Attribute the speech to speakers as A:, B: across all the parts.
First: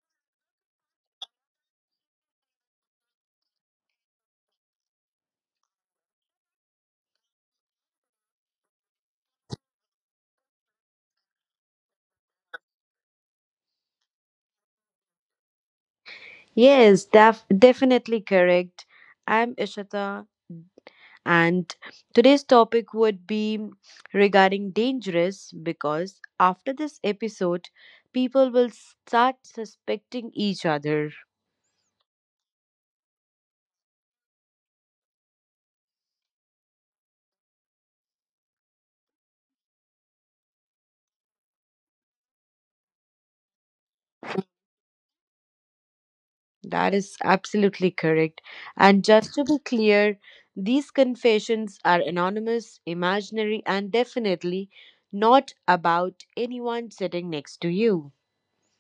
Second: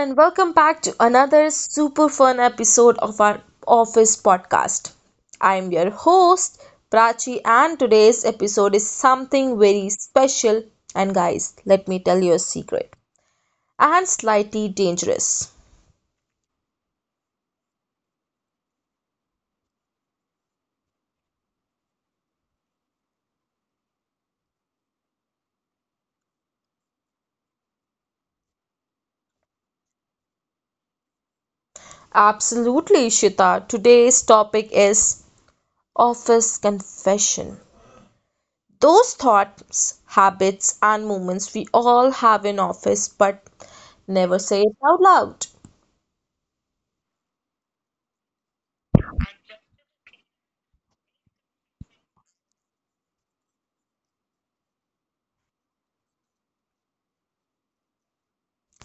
A: and welcome back to another super fun episode of our office podcast. I'm your host, Prachi, and today's episode is something very special. And, guys, let me tell you a secret and slightly dangerous.
B: Definitely correct. I'm Ishita, and today's topic would be regarding dangerous because after this episode, people will start suspecting each other.
A: Absolutely, Shita. Today's topic is office confession. Those thoughts, habits, and moments we all have in office but never say it out loud.
B: That is absolutely correct. And just to be clear, these confessions are anonymous, imaginary, and definitely not about anyone sitting next to you.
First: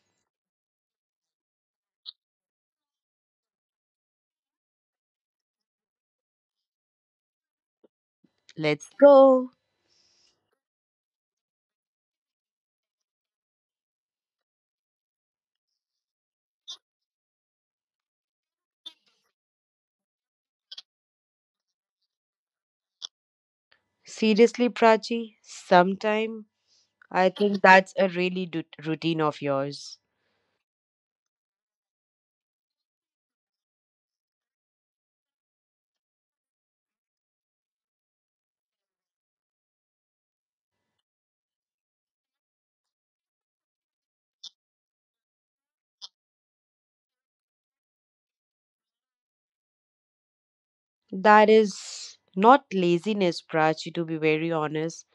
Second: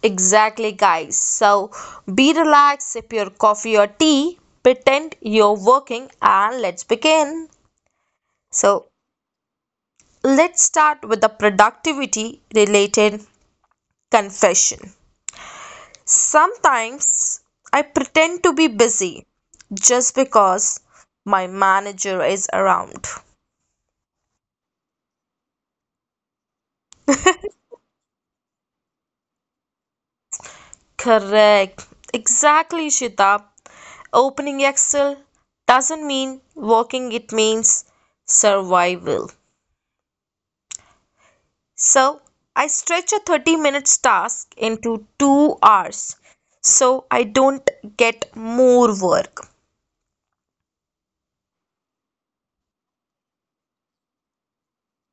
A: Exactly, guys. So be relaxed, sip your coffee or tea, pretend you're working, and let's begin.
B: Let's
A: So
B: go.
A: let's start with the productivity related confession. Sometimes I pretend to be busy just because my manager is around.
B: Seriously, Prachi, sometime I think that's a really routine of yours.
A: Correct. Exactly, Shita. Opening Excel doesn't mean working, it means survival. So I stretch a 30 minutes task into 2 hours so I don't get more work.
B: That is not laziness, Prachi, to be very honest.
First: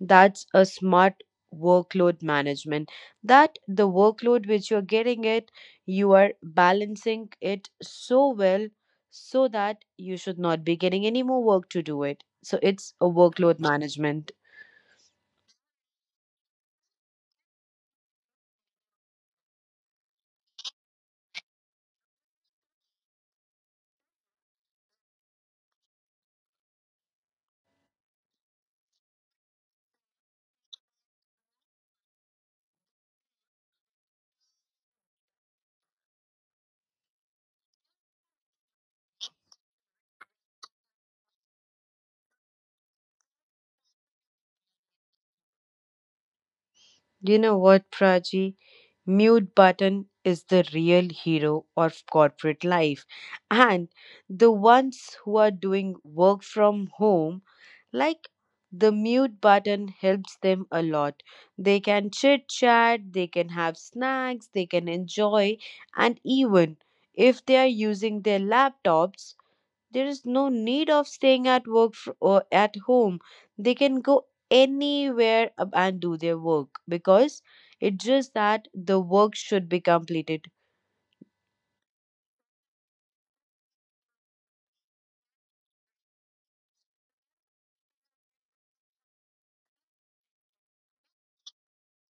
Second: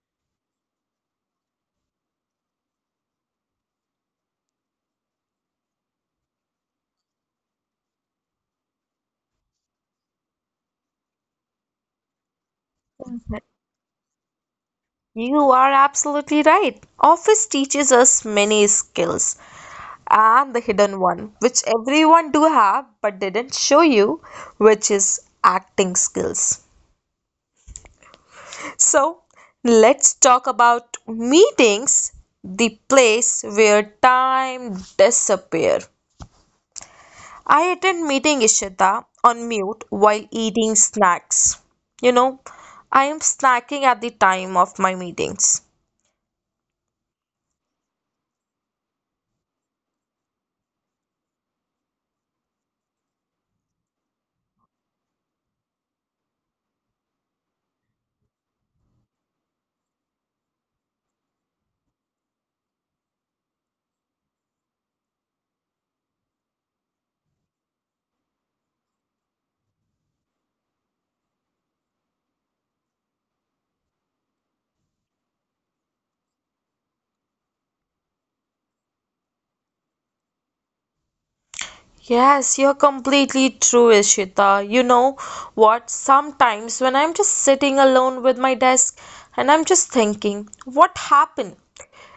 B: That's a smart workload management. That the workload which you're getting it, you are balancing it so well so that you should not be getting any more work to do it. So it's a workload management.
A: You are absolutely right. Office teaches us many skills and the hidden one, which everyone do have but didn't show you, which is acting skills. So let's talk about meetings, the place where time disappear. I attend meeting Ishita on mute while eating snacks. You know, I am snacking at the time of my meetings.
B: You know what, Prachi? Mute Button is the real hero of corporate life, and the ones who are doing work from home, like the mute button, helps them a lot. They can chit chat, they can have snacks, they can enjoy, and even if they are using their laptops, there is no need of staying at work or at home they can go anywhere and do their work because it's just that the work should be completed.
A: Yes, you're completely true, Ishita. You know what? Sometimes when I'm just sitting alone with my desk and I'm just thinking, what happened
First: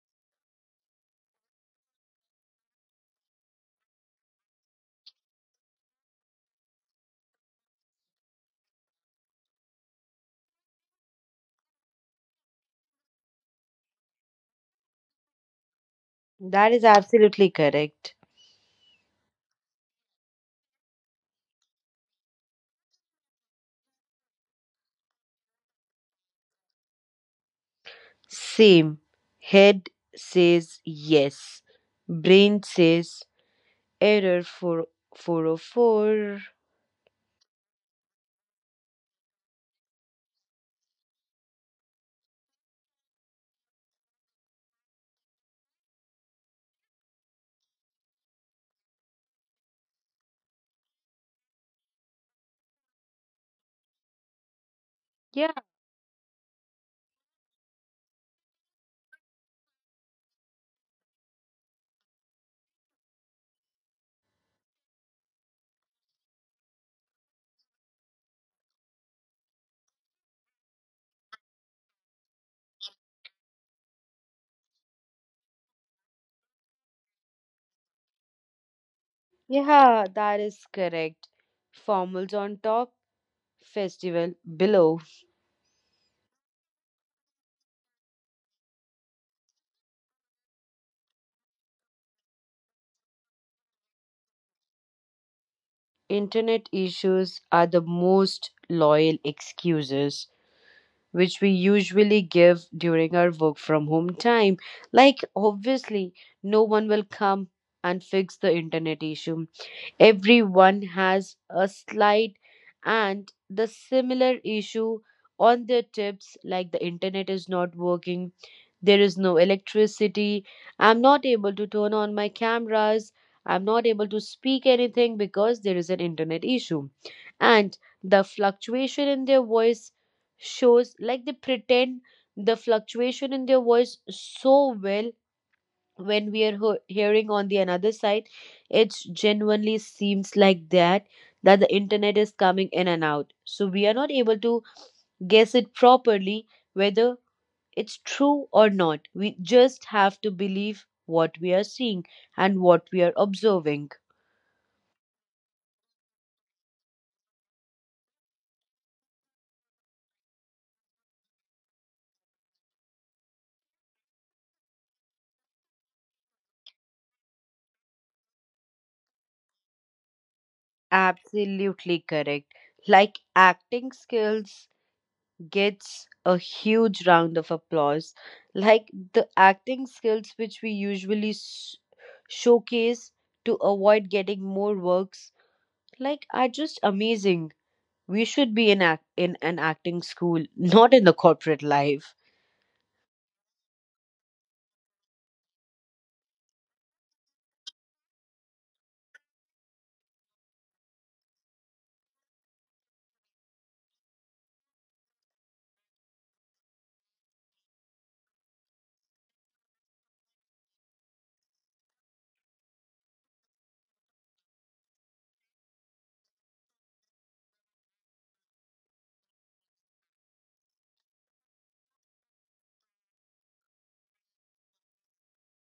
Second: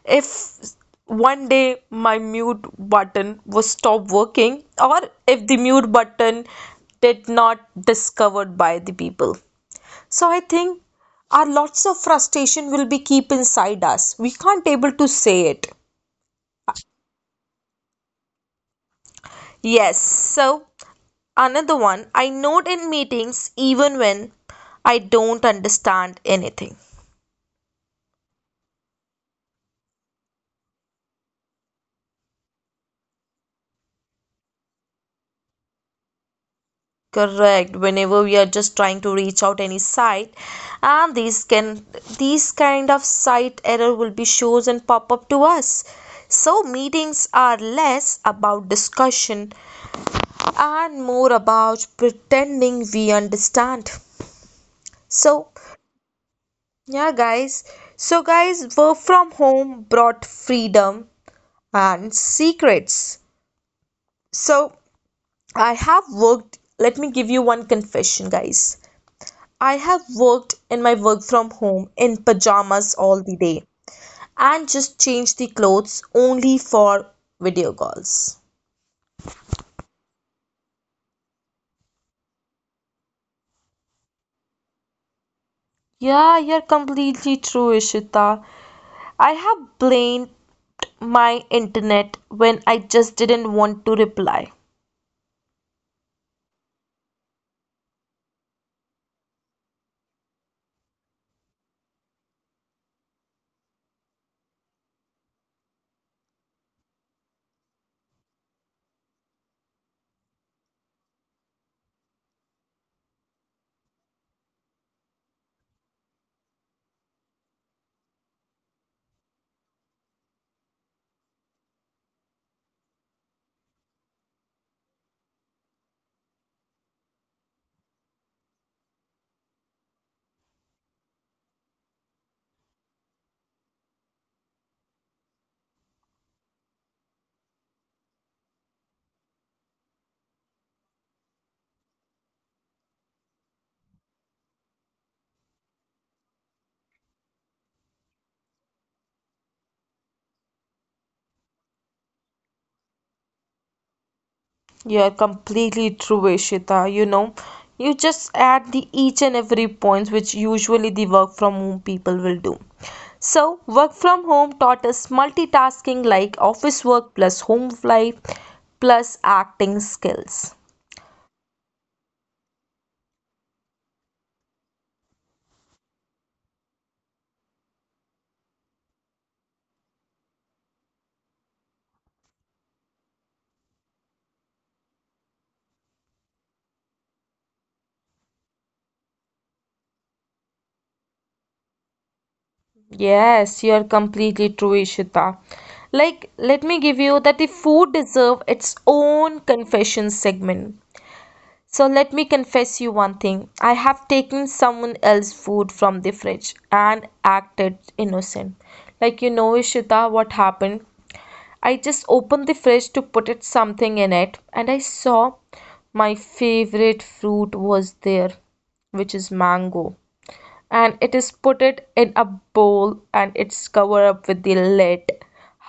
A: if one day my mute button was stopped working or if the mute button did not discovered by the people? So I think our lots of frustration will be keep inside us. We can't able to say it.
B: That is absolutely correct.
A: Yes. So another one, I note in meetings even when I don't understand anything.
B: Same head says yes, brain says error for 404.
A: Correct. Whenever we are just trying to reach out any site, and these kind of site error will be shows and pop up to us. So meetings are less about discussion and more about pretending we understand. So,
B: Yeah,
A: yeah, guys. So, guys, work from home brought freedom and secrets. So, I have worked, let me give you one confession, guys. I have worked in my work from home in pajamas all the day and just changed the clothes only for video calls.
B: yeah, that is correct. Formals on top, festival below.
A: Yeah, you're completely true, Ishita. I have blamed my internet when I just didn't want to reply.
B: Internet issues are the most loyal excuses which we usually give during our work from home time. Like, obviously, no one will come and fix the internet issue. Everyone has a slight and the similar issue on their tips, like the internet is not working, there is no electricity. I'm not able to turn on my cameras. I'm not able to speak anything because there is an internet issue. And the fluctuation in their voice shows like they pretend the fluctuation in their voice so well when we are hearing on the another side, it genuinely seems like that the internet is coming in and out, so we are not able to guess it properly whether it's true or not. We just have to believe what we are seeing and what we are observing.
A: You're completely true, Ishita. You know, you just add the each and every points which usually the work from home people will do. So, work from home taught us multitasking like office work plus home life plus acting skills.
B: Absolutely correct. Like acting skills gets a huge round of applause. Like the acting skills which we usually showcase to avoid getting more works, like are just amazing. We should be in act in an acting school, not in the corporate life.
A: Yes, you're completely true, Ishita. Like, let me give you that the food deserve its own confession segment. So let me confess you one thing. I have taken someone else's food from the fridge and acted innocent. Like you know, Ishita, what happened? I just opened the fridge to put it something in it and I saw my favorite fruit was there, which is mango, and it is put it in a bowl and it's covered up with the lid.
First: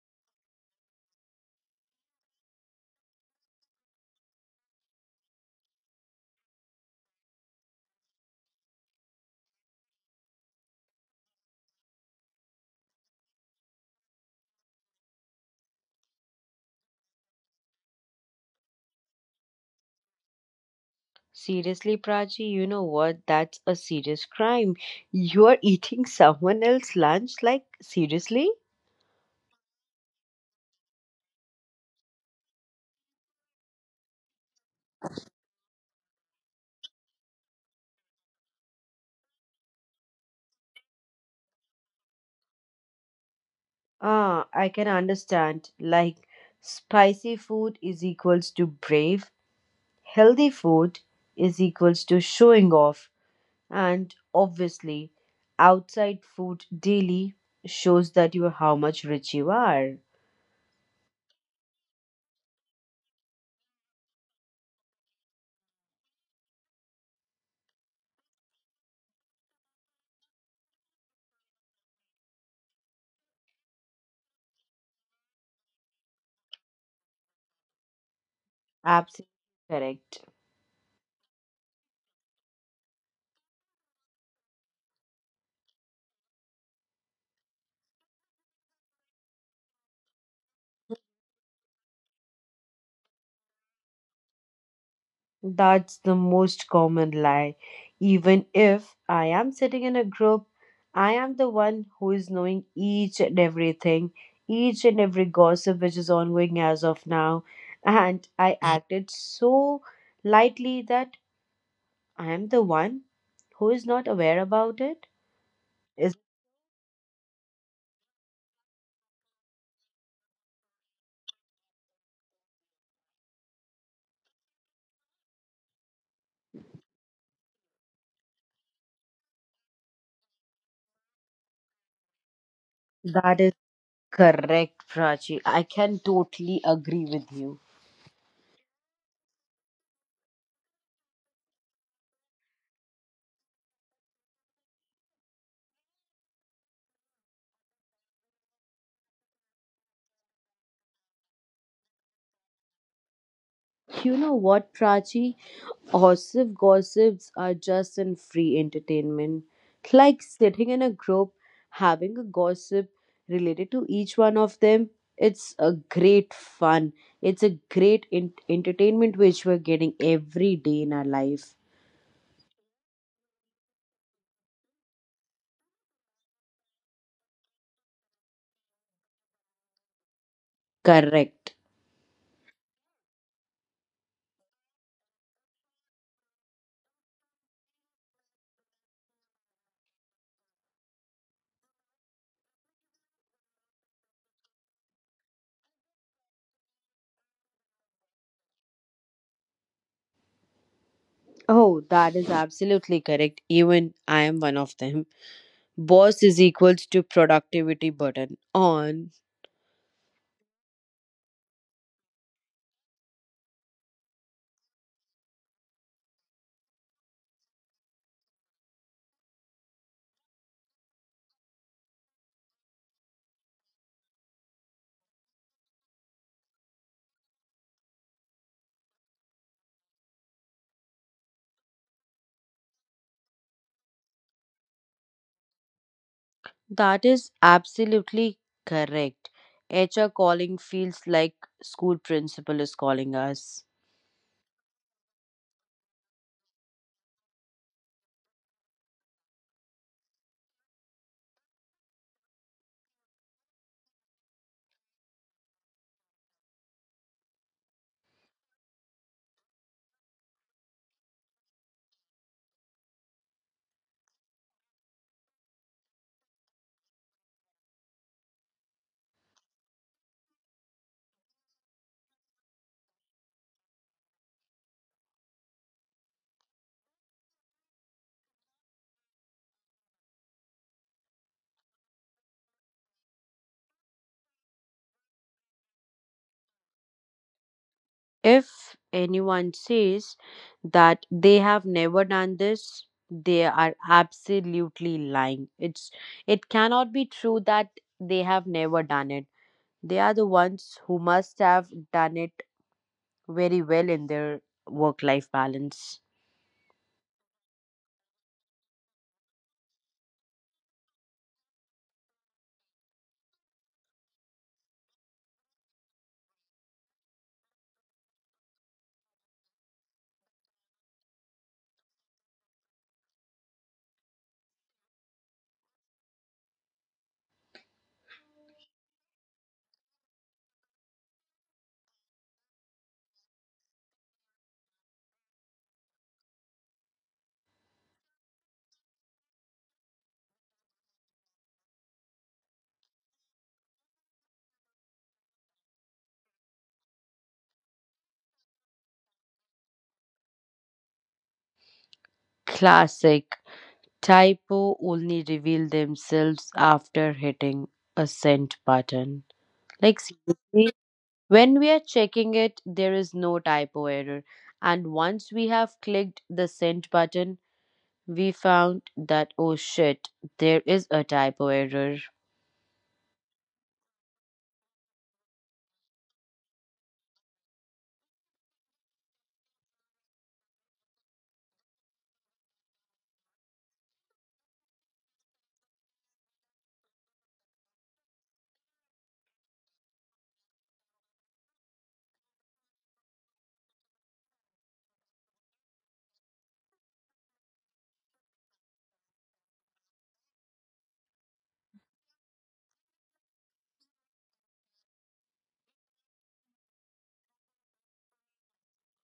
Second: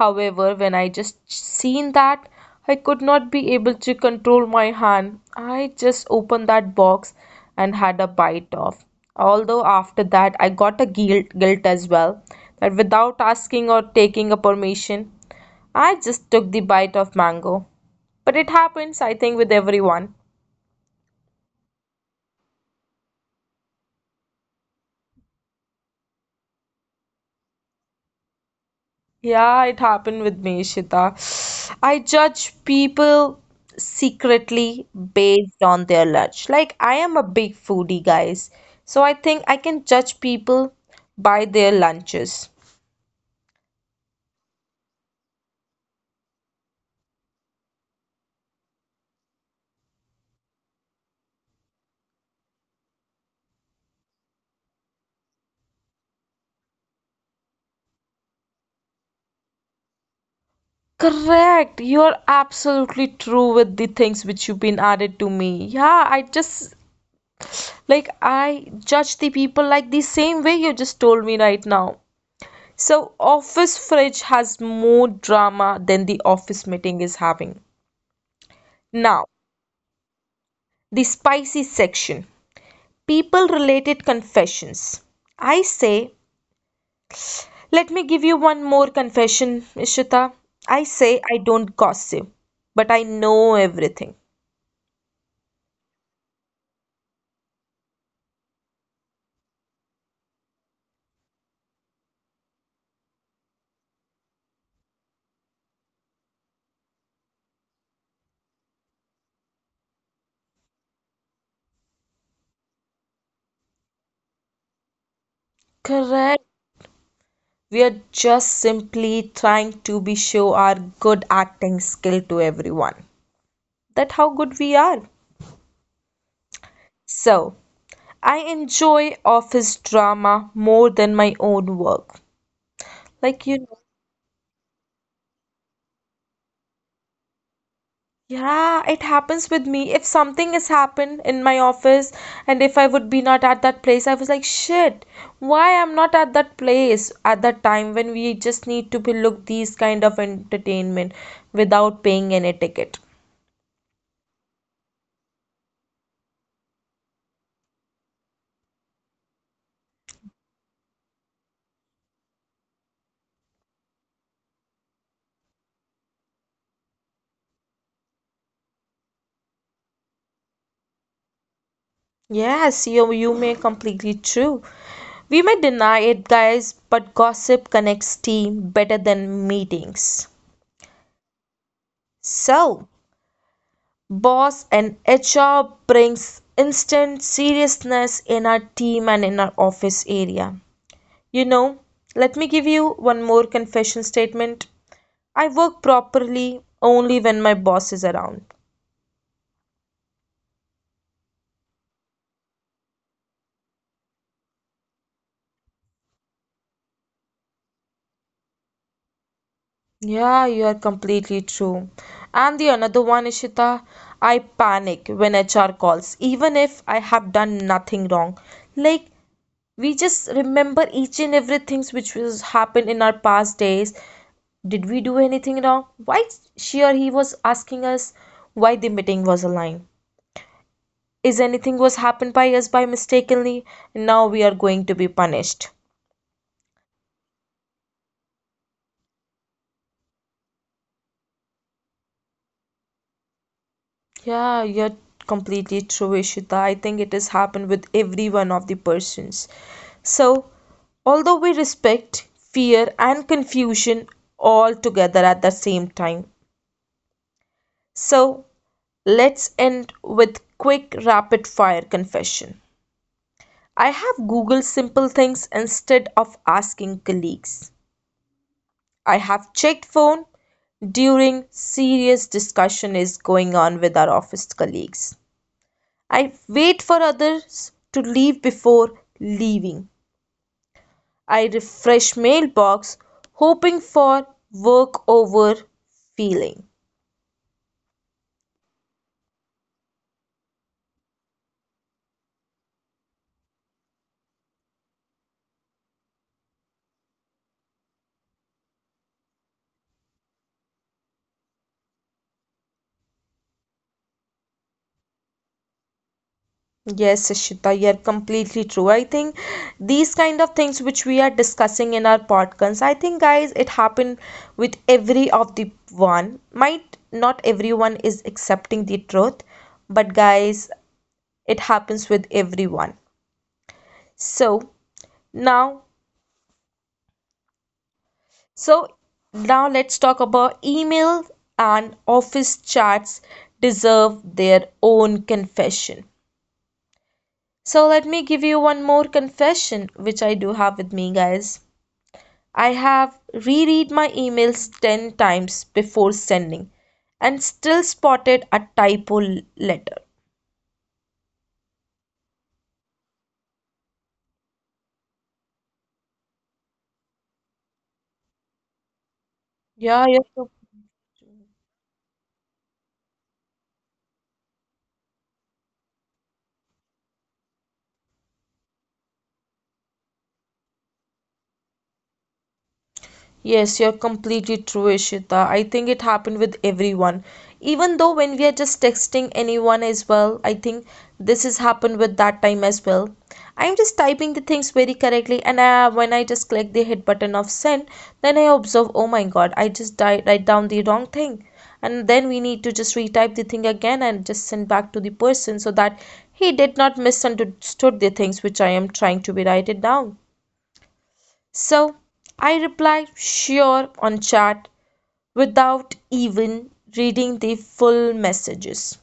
A: However, when I just seen that, I could not be able to control my hand. I just opened that box and had a bite off. Although, after that, I got a guilt as well, that without asking or taking a permission, I just took the bite of mango, but it happens, I think, with everyone.
B: Seriously, Prachi, you know what? That's a serious crime. You're eating someone else's lunch? Like, seriously?
A: Yeah, it happened with me, Shita. I judge people secretly based on their lunch. Like, I am a big foodie, guys. So I think I can judge people by their lunches.
B: Ah, I can understand. Like, spicy food is equals to brave, healthy food is equals to showing off, and obviously, outside food daily shows that you how much rich you are.
A: Correct. You are absolutely true with the things which you've been added to me. Yeah, I just like I judge the people like the same way you just told me right now. So office fridge has more drama than the office meeting is having. Now,
B: Absolutely correct.
A: the spicy section people related confessions. I say, let me give you one more confession, Ishita. I say I don't gossip, but I know everything.
B: That's the most common lie. Even if I am sitting in a group, I am the one who is knowing each and everything, each and every gossip which is ongoing as of now. And I acted so lightly that I am the one who is not aware about it. Is
A: Correct. We are just simply trying to be show our good acting skill to everyone. That how good we are. So, I enjoy office drama more than my own work.
B: that
A: Like
B: is
A: you know,
B: correct, Prachi. I can totally agree with you.
A: yeah, it happens with me. If something has happened in my office and if I would be not at that place, I was like, shit, why I'm not at that place at that time when we just need to be look these kind of entertainment without paying any ticket.
B: You know what, Prachi? Gossips are just in free entertainment. Like sitting in a group, having a gossip related to each one of them, it's a great fun. It's a great entertainment which we're getting every day in our life.
A: Yes, you may completely true. We may deny it, guys, but gossip connects team better than meetings.
B: Correct.
A: So, boss and HR brings instant seriousness in our team and in our office area. You know, let me give you one more confession statement. I work properly only when my boss is around.
B: Oh, that is absolutely correct. Even I am one of them. Boss is equals to productivity button on.
A: Yeah, you are completely true. And the another one, Ishita, I panic when HR calls, even if I have done nothing wrong. Like, we just remember each and everything which was happened in our past days. Did we do anything wrong? Why sure he was asking us why the meeting was online. Is anything was happened by us by mistakenly? Now we are going to be punished.
B: That is absolutely correct. HR calling feels like school principal is calling us.
A: Yeah, you're completely true, Ishita. I think it has happened with every one of the persons. So although we respect fear and confusion all together at the same time. So let's end with quick rapid fire confession. I have Googled simple things instead of asking colleagues. I have checked phone during serious discussion is going on with our office colleagues. I wait for others to leave before leaving. I refresh mailbox hoping for work over feeling.
B: If anyone says that they have never done this, they are absolutely lying. It cannot be true that they have never done it. They are the ones who must have done it very well in their work life balance.
A: Yes, Ishita, you're completely true. I think these kind of things which we are discussing in our podcasts, I think, guys, it happened with every of the one. Might not everyone is accepting the truth, but guys, it happens with everyone. So now, so now, let's talk about email and office chats deserve their own confession. So let me give you one more confession which I do have with me, guys. I have reread my emails 10 times before sending and still spotted a typo letter.
B: Classic. Typo only reveal themselves after hitting a send button. Like
A: Yeah, yeah, yeah.
B: seriously, when we are checking it, there is no typo error. And once we have clicked the send button, we found that oh shit, there is a typo error.
A: Yes, you're completely true, Ishita. I think it happened with everyone. Even though when we are just texting anyone as well, I think this has happened with that time as well. I'm just typing the things very correctly, and when I just click the hit button of send, then I observe, oh my god, I just write down the wrong thing. And then we need to just retype the thing again and just send back to the person so that he did not misunderstood the things which I am trying to be write it down. So I replied, sure, on chat without even reading the full messages.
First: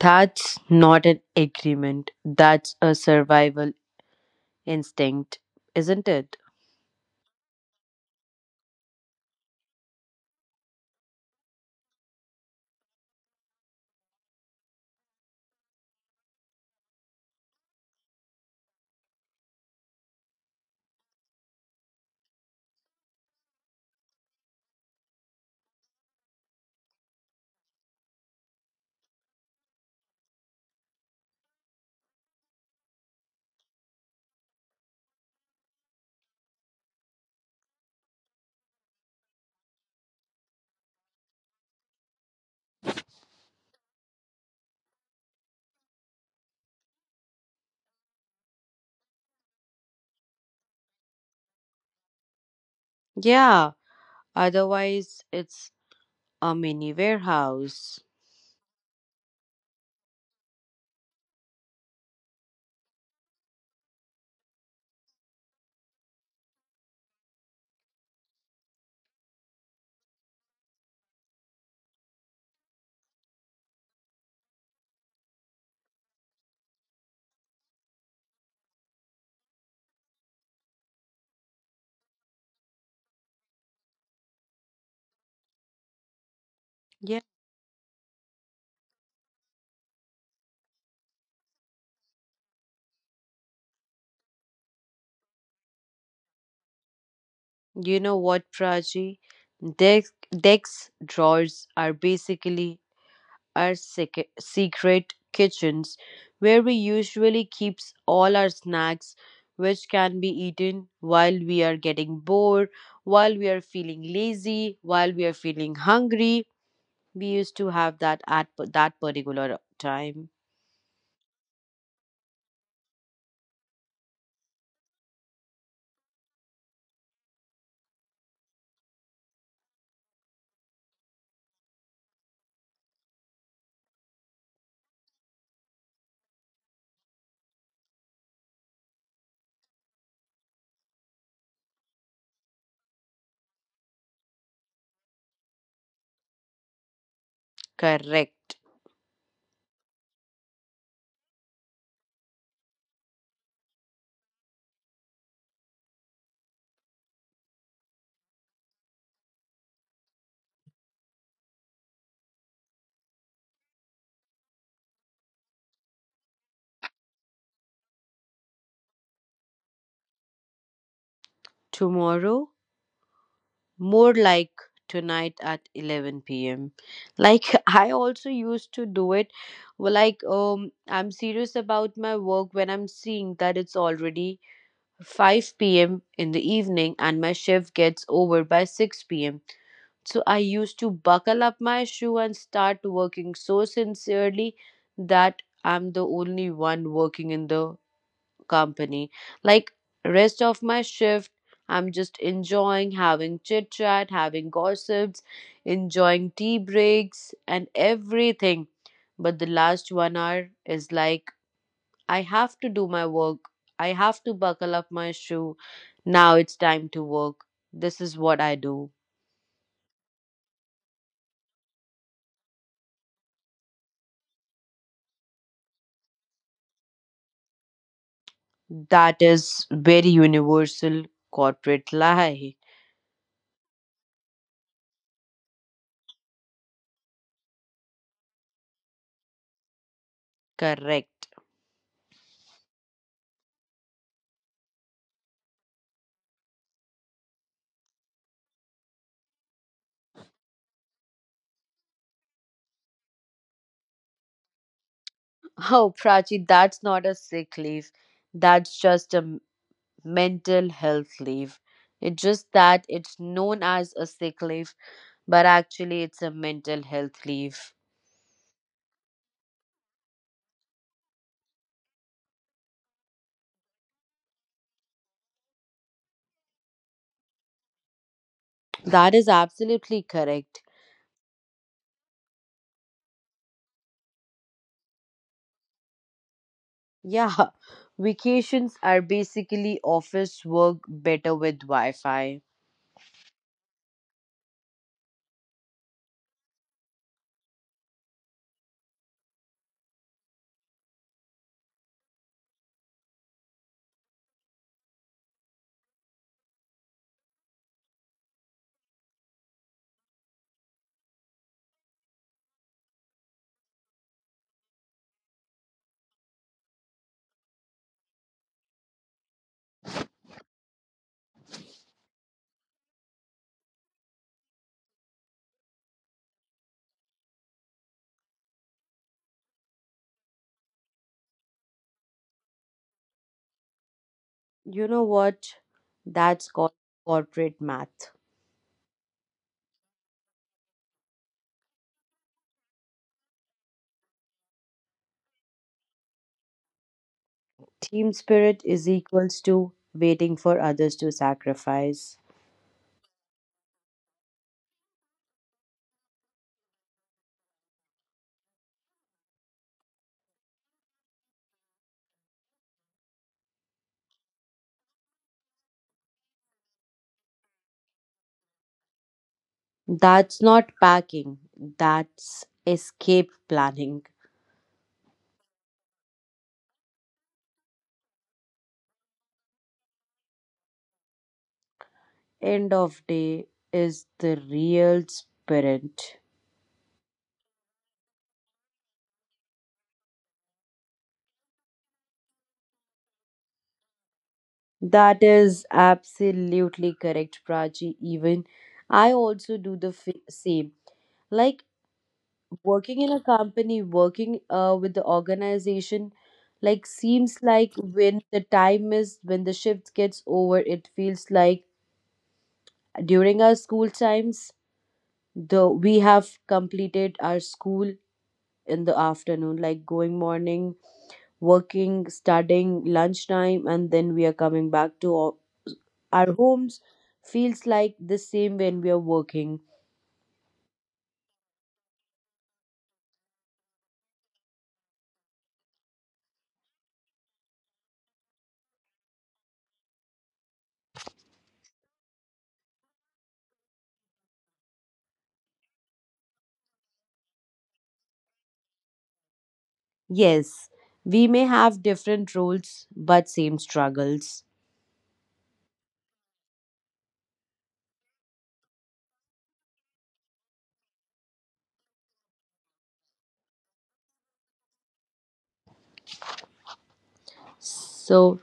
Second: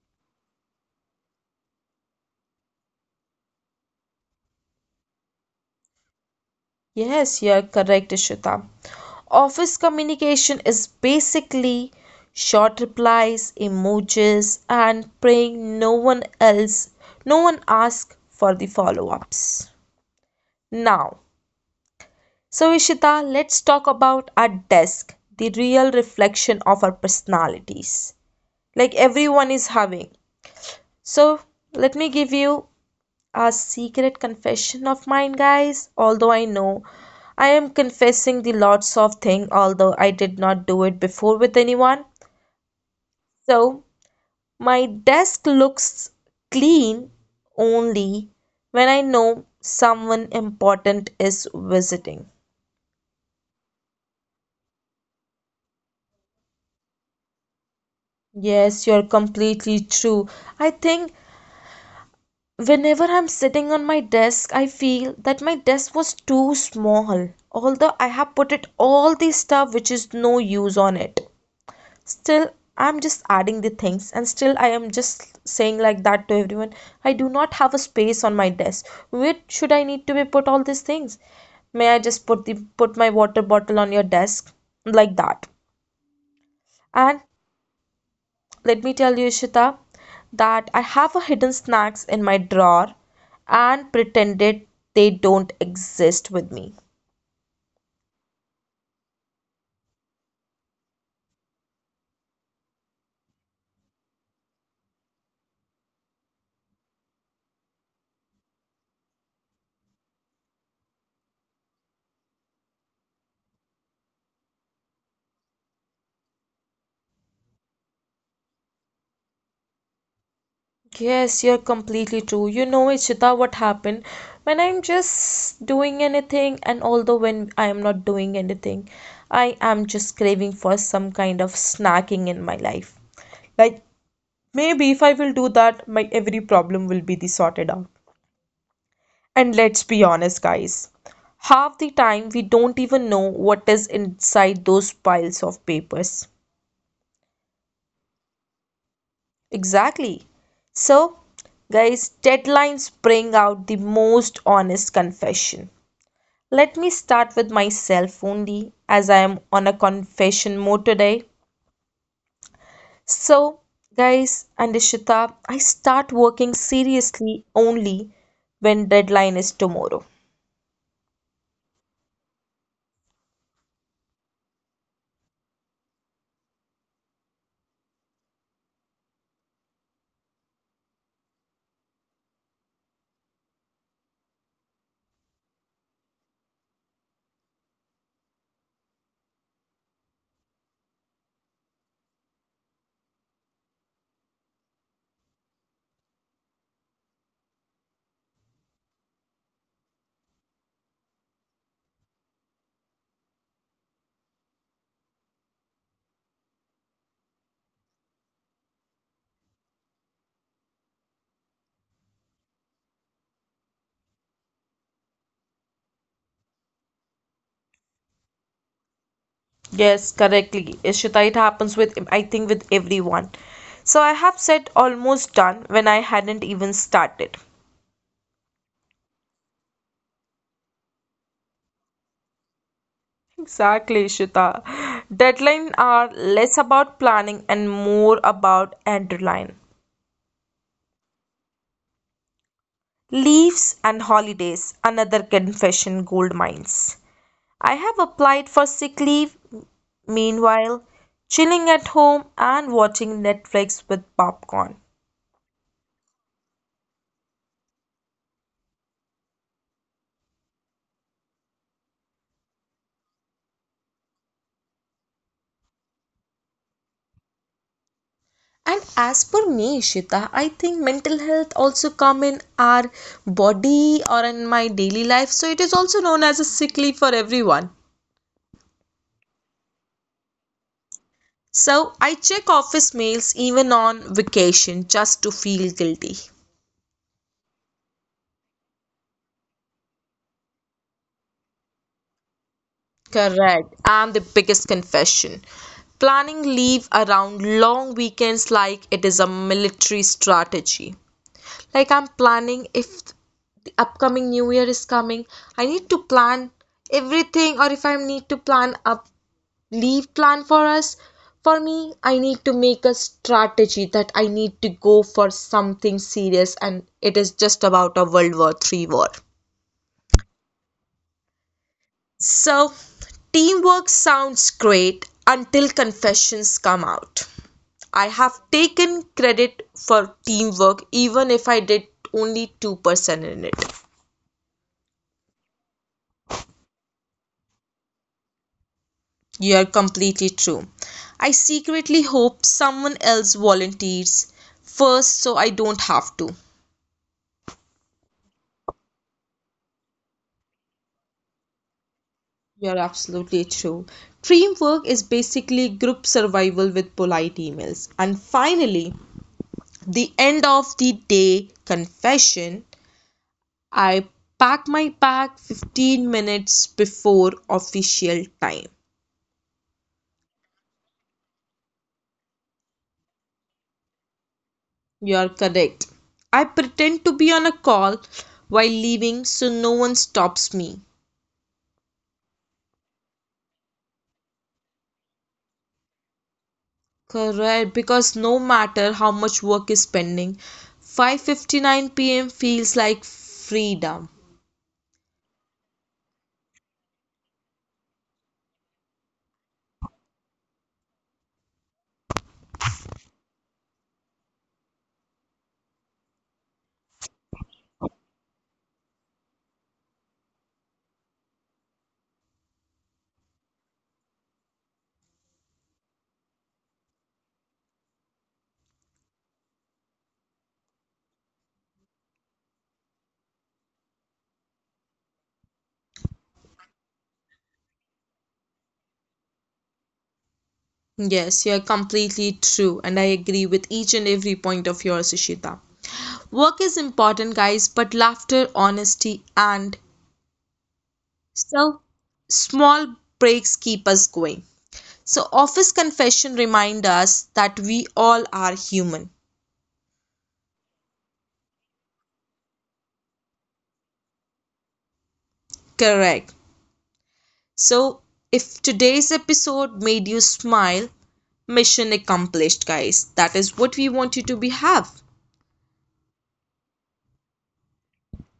B: That's not an agreement. That's a survival instinct, isn't it?
A: Yes, you are correct, Ishita. Office communication is basically short replies, emojis, and praying no one else, no one asks for the follow ups. Now, so Ishita, let's talk about our desk, the real reflection of our personalities. Like everyone is having. So, let me give you a secret confession of mine, guys. Although I know I am confessing the lots of thing, although I did not do it before with anyone. So, my desk looks clean only when I know someone important is visiting.
B: Yeah, otherwise it's a mini warehouse.
A: Yes, you're completely true. I think whenever I'm sitting on my desk, I feel that my desk was too small. Although I have put it all the stuff which is no use on it. Still, I'm just adding the things and still I am just saying like that to everyone. I do not have a space on my desk. Where should I need to be put all these things? May I just put my water bottle on your desk like that?
B: Yeah.
A: And let me tell you, Ishita, that I have a hidden snacks in my drawer and pretended they don't exist with me.
B: You know what, Prachi? Dex drawers are basically our secret kitchens where we usually keeps all our snacks which can be eaten while we are getting bored, while we are feeling lazy, while we are feeling hungry. We used to have that at that particular time.
A: Yes, you're completely true. You know, Ishita, what happened when I'm just doing anything, and although when I am not doing anything, I am just craving for some kind of snacking in my life. Like, maybe if I will do that, my every problem will be the sorted out. And let's be honest, guys, half the time we don't even know what is inside those piles of papers.
B: Correct.
A: Exactly. So, guys, deadlines bring out the most honest confession. Let me start with myself only, as I am on a confession mode today. So, guys, and Ishita, I start working seriously only when deadline is tomorrow.
B: Tomorrow, more like tonight at 11 p.m., like I also used to do it well, like I'm serious about my work when I'm seeing that it's already 5 p.m. in the evening and my shift gets over by 6 p.m., so I used to buckle up my shoe and start working so sincerely that I'm the only one working in the company. Like rest of my shift, I'm just enjoying having chit chat, having gossips, enjoying tea breaks and everything. But the last 1 hour is like I have to do my work. I have to buckle up my shoe. Now it's time to work. This is what I do.
A: Yes, correctly. Ishita, it happens with, I think, with everyone. So I have said almost done when I hadn't even started.
B: That is very universal corporate lie.
A: Exactly, Ishita. Deadlines are less about planning and more about adrenaline.
B: Correct.
A: Leaves and holidays, another confession gold mines. I have applied for sick leave. Meanwhile, chilling at home and watching Netflix with popcorn.
B: Oh, Prachi, that's not a sick leave. That's just a mental health leave. It's just that it's known as a sick leave, but actually it's a mental health leave.
A: And as per me, Shita, I think mental health also come in our body or in my daily life. So it is also known as a sick leave for everyone.
B: That is absolutely correct.
A: So I check office mails even on vacation just to feel guilty.
B: Yeah, vacations are basically office work better with Wi Fi.
A: Correct. And the biggest confession. Planning leave around long weekends like it is a military strategy. Like I'm planning if the upcoming new year is coming, I need to plan everything or if I need to plan a leave plan for us. For me, I need to make a strategy that I need to go for something serious, and it is just about a World War III war. So, teamwork sounds great until confessions come out. I have taken credit for teamwork even if I did only 2% in it.
B: You know what? That's called corporate math.
A: You're completely true. I secretly hope someone else volunteers first so I don't have to.
B: Team spirit is equals to waiting for others to sacrifice.
A: You're absolutely true. Teamwork is basically group survival with polite emails. And finally, the end of the day confession. I pack 15 minutes before official time.
B: That's not packing, that's escape planning.
A: You're correct. I pretend to be on a call while leaving so no one stops me.
B: End of day is the real spirit.
A: Correct, because no matter how much work is pending, 5:59 p.m. feels like freedom.
B: That is absolutely correct, Prachi. Even I also do the same. Like working in a company, working with the organization, like seems like when the time is when the shift gets over, it feels like during our school times, the we have completed our school in the afternoon, like going morning working, studying, lunchtime, and then we are coming back to our homes. Feels like the same when we are working.
A: Yes, you're completely true, and I agree with each and every point of yours, Ishita. Work is important, guys, but laughter, honesty, and so small breaks keep us going. So, office confession remind us that we all are human.
B: Yes, we may have different roles, but same struggles.
A: Correct. So, if today's episode made you smile, mission accomplished, guys. That is what we want you to be have.
B: So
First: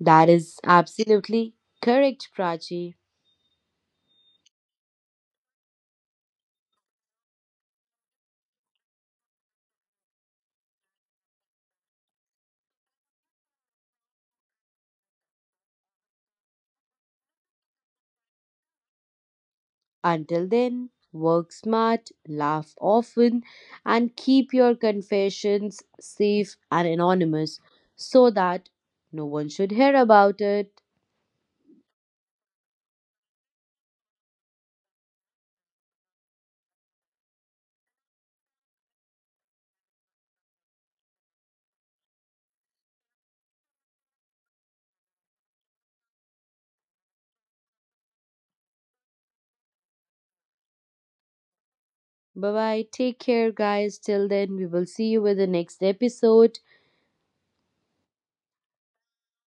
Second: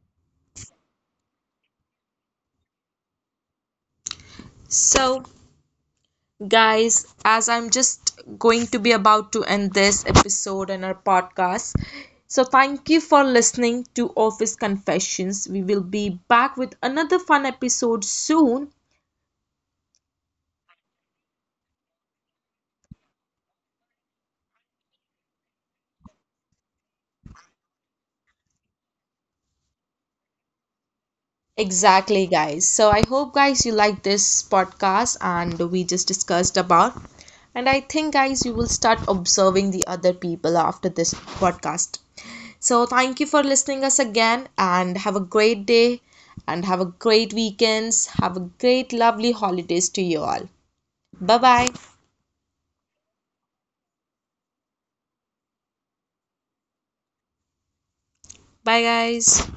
B: that is absolutely correct, Prachi.
A: So, guys, as I'm just going to be about to end this episode and our podcast, so thank you for listening to Office Confessions. We will be back with another fun episode soon.
B: Until then, work smart, laugh often, and keep your confessions safe and anonymous so that no one should hear about it.
A: Exactly, guys. So I hope, guys, you like this podcast and we just discussed about. And I think, guys, you will start observing the other people after this podcast. So thank you for listening us again and have a great day and have a great weekends. Have a great, lovely holidays to you all. Bye bye.
B: Bye bye. Take care, guys. Till then, we will see you with the next episode.
A: Bye, guys.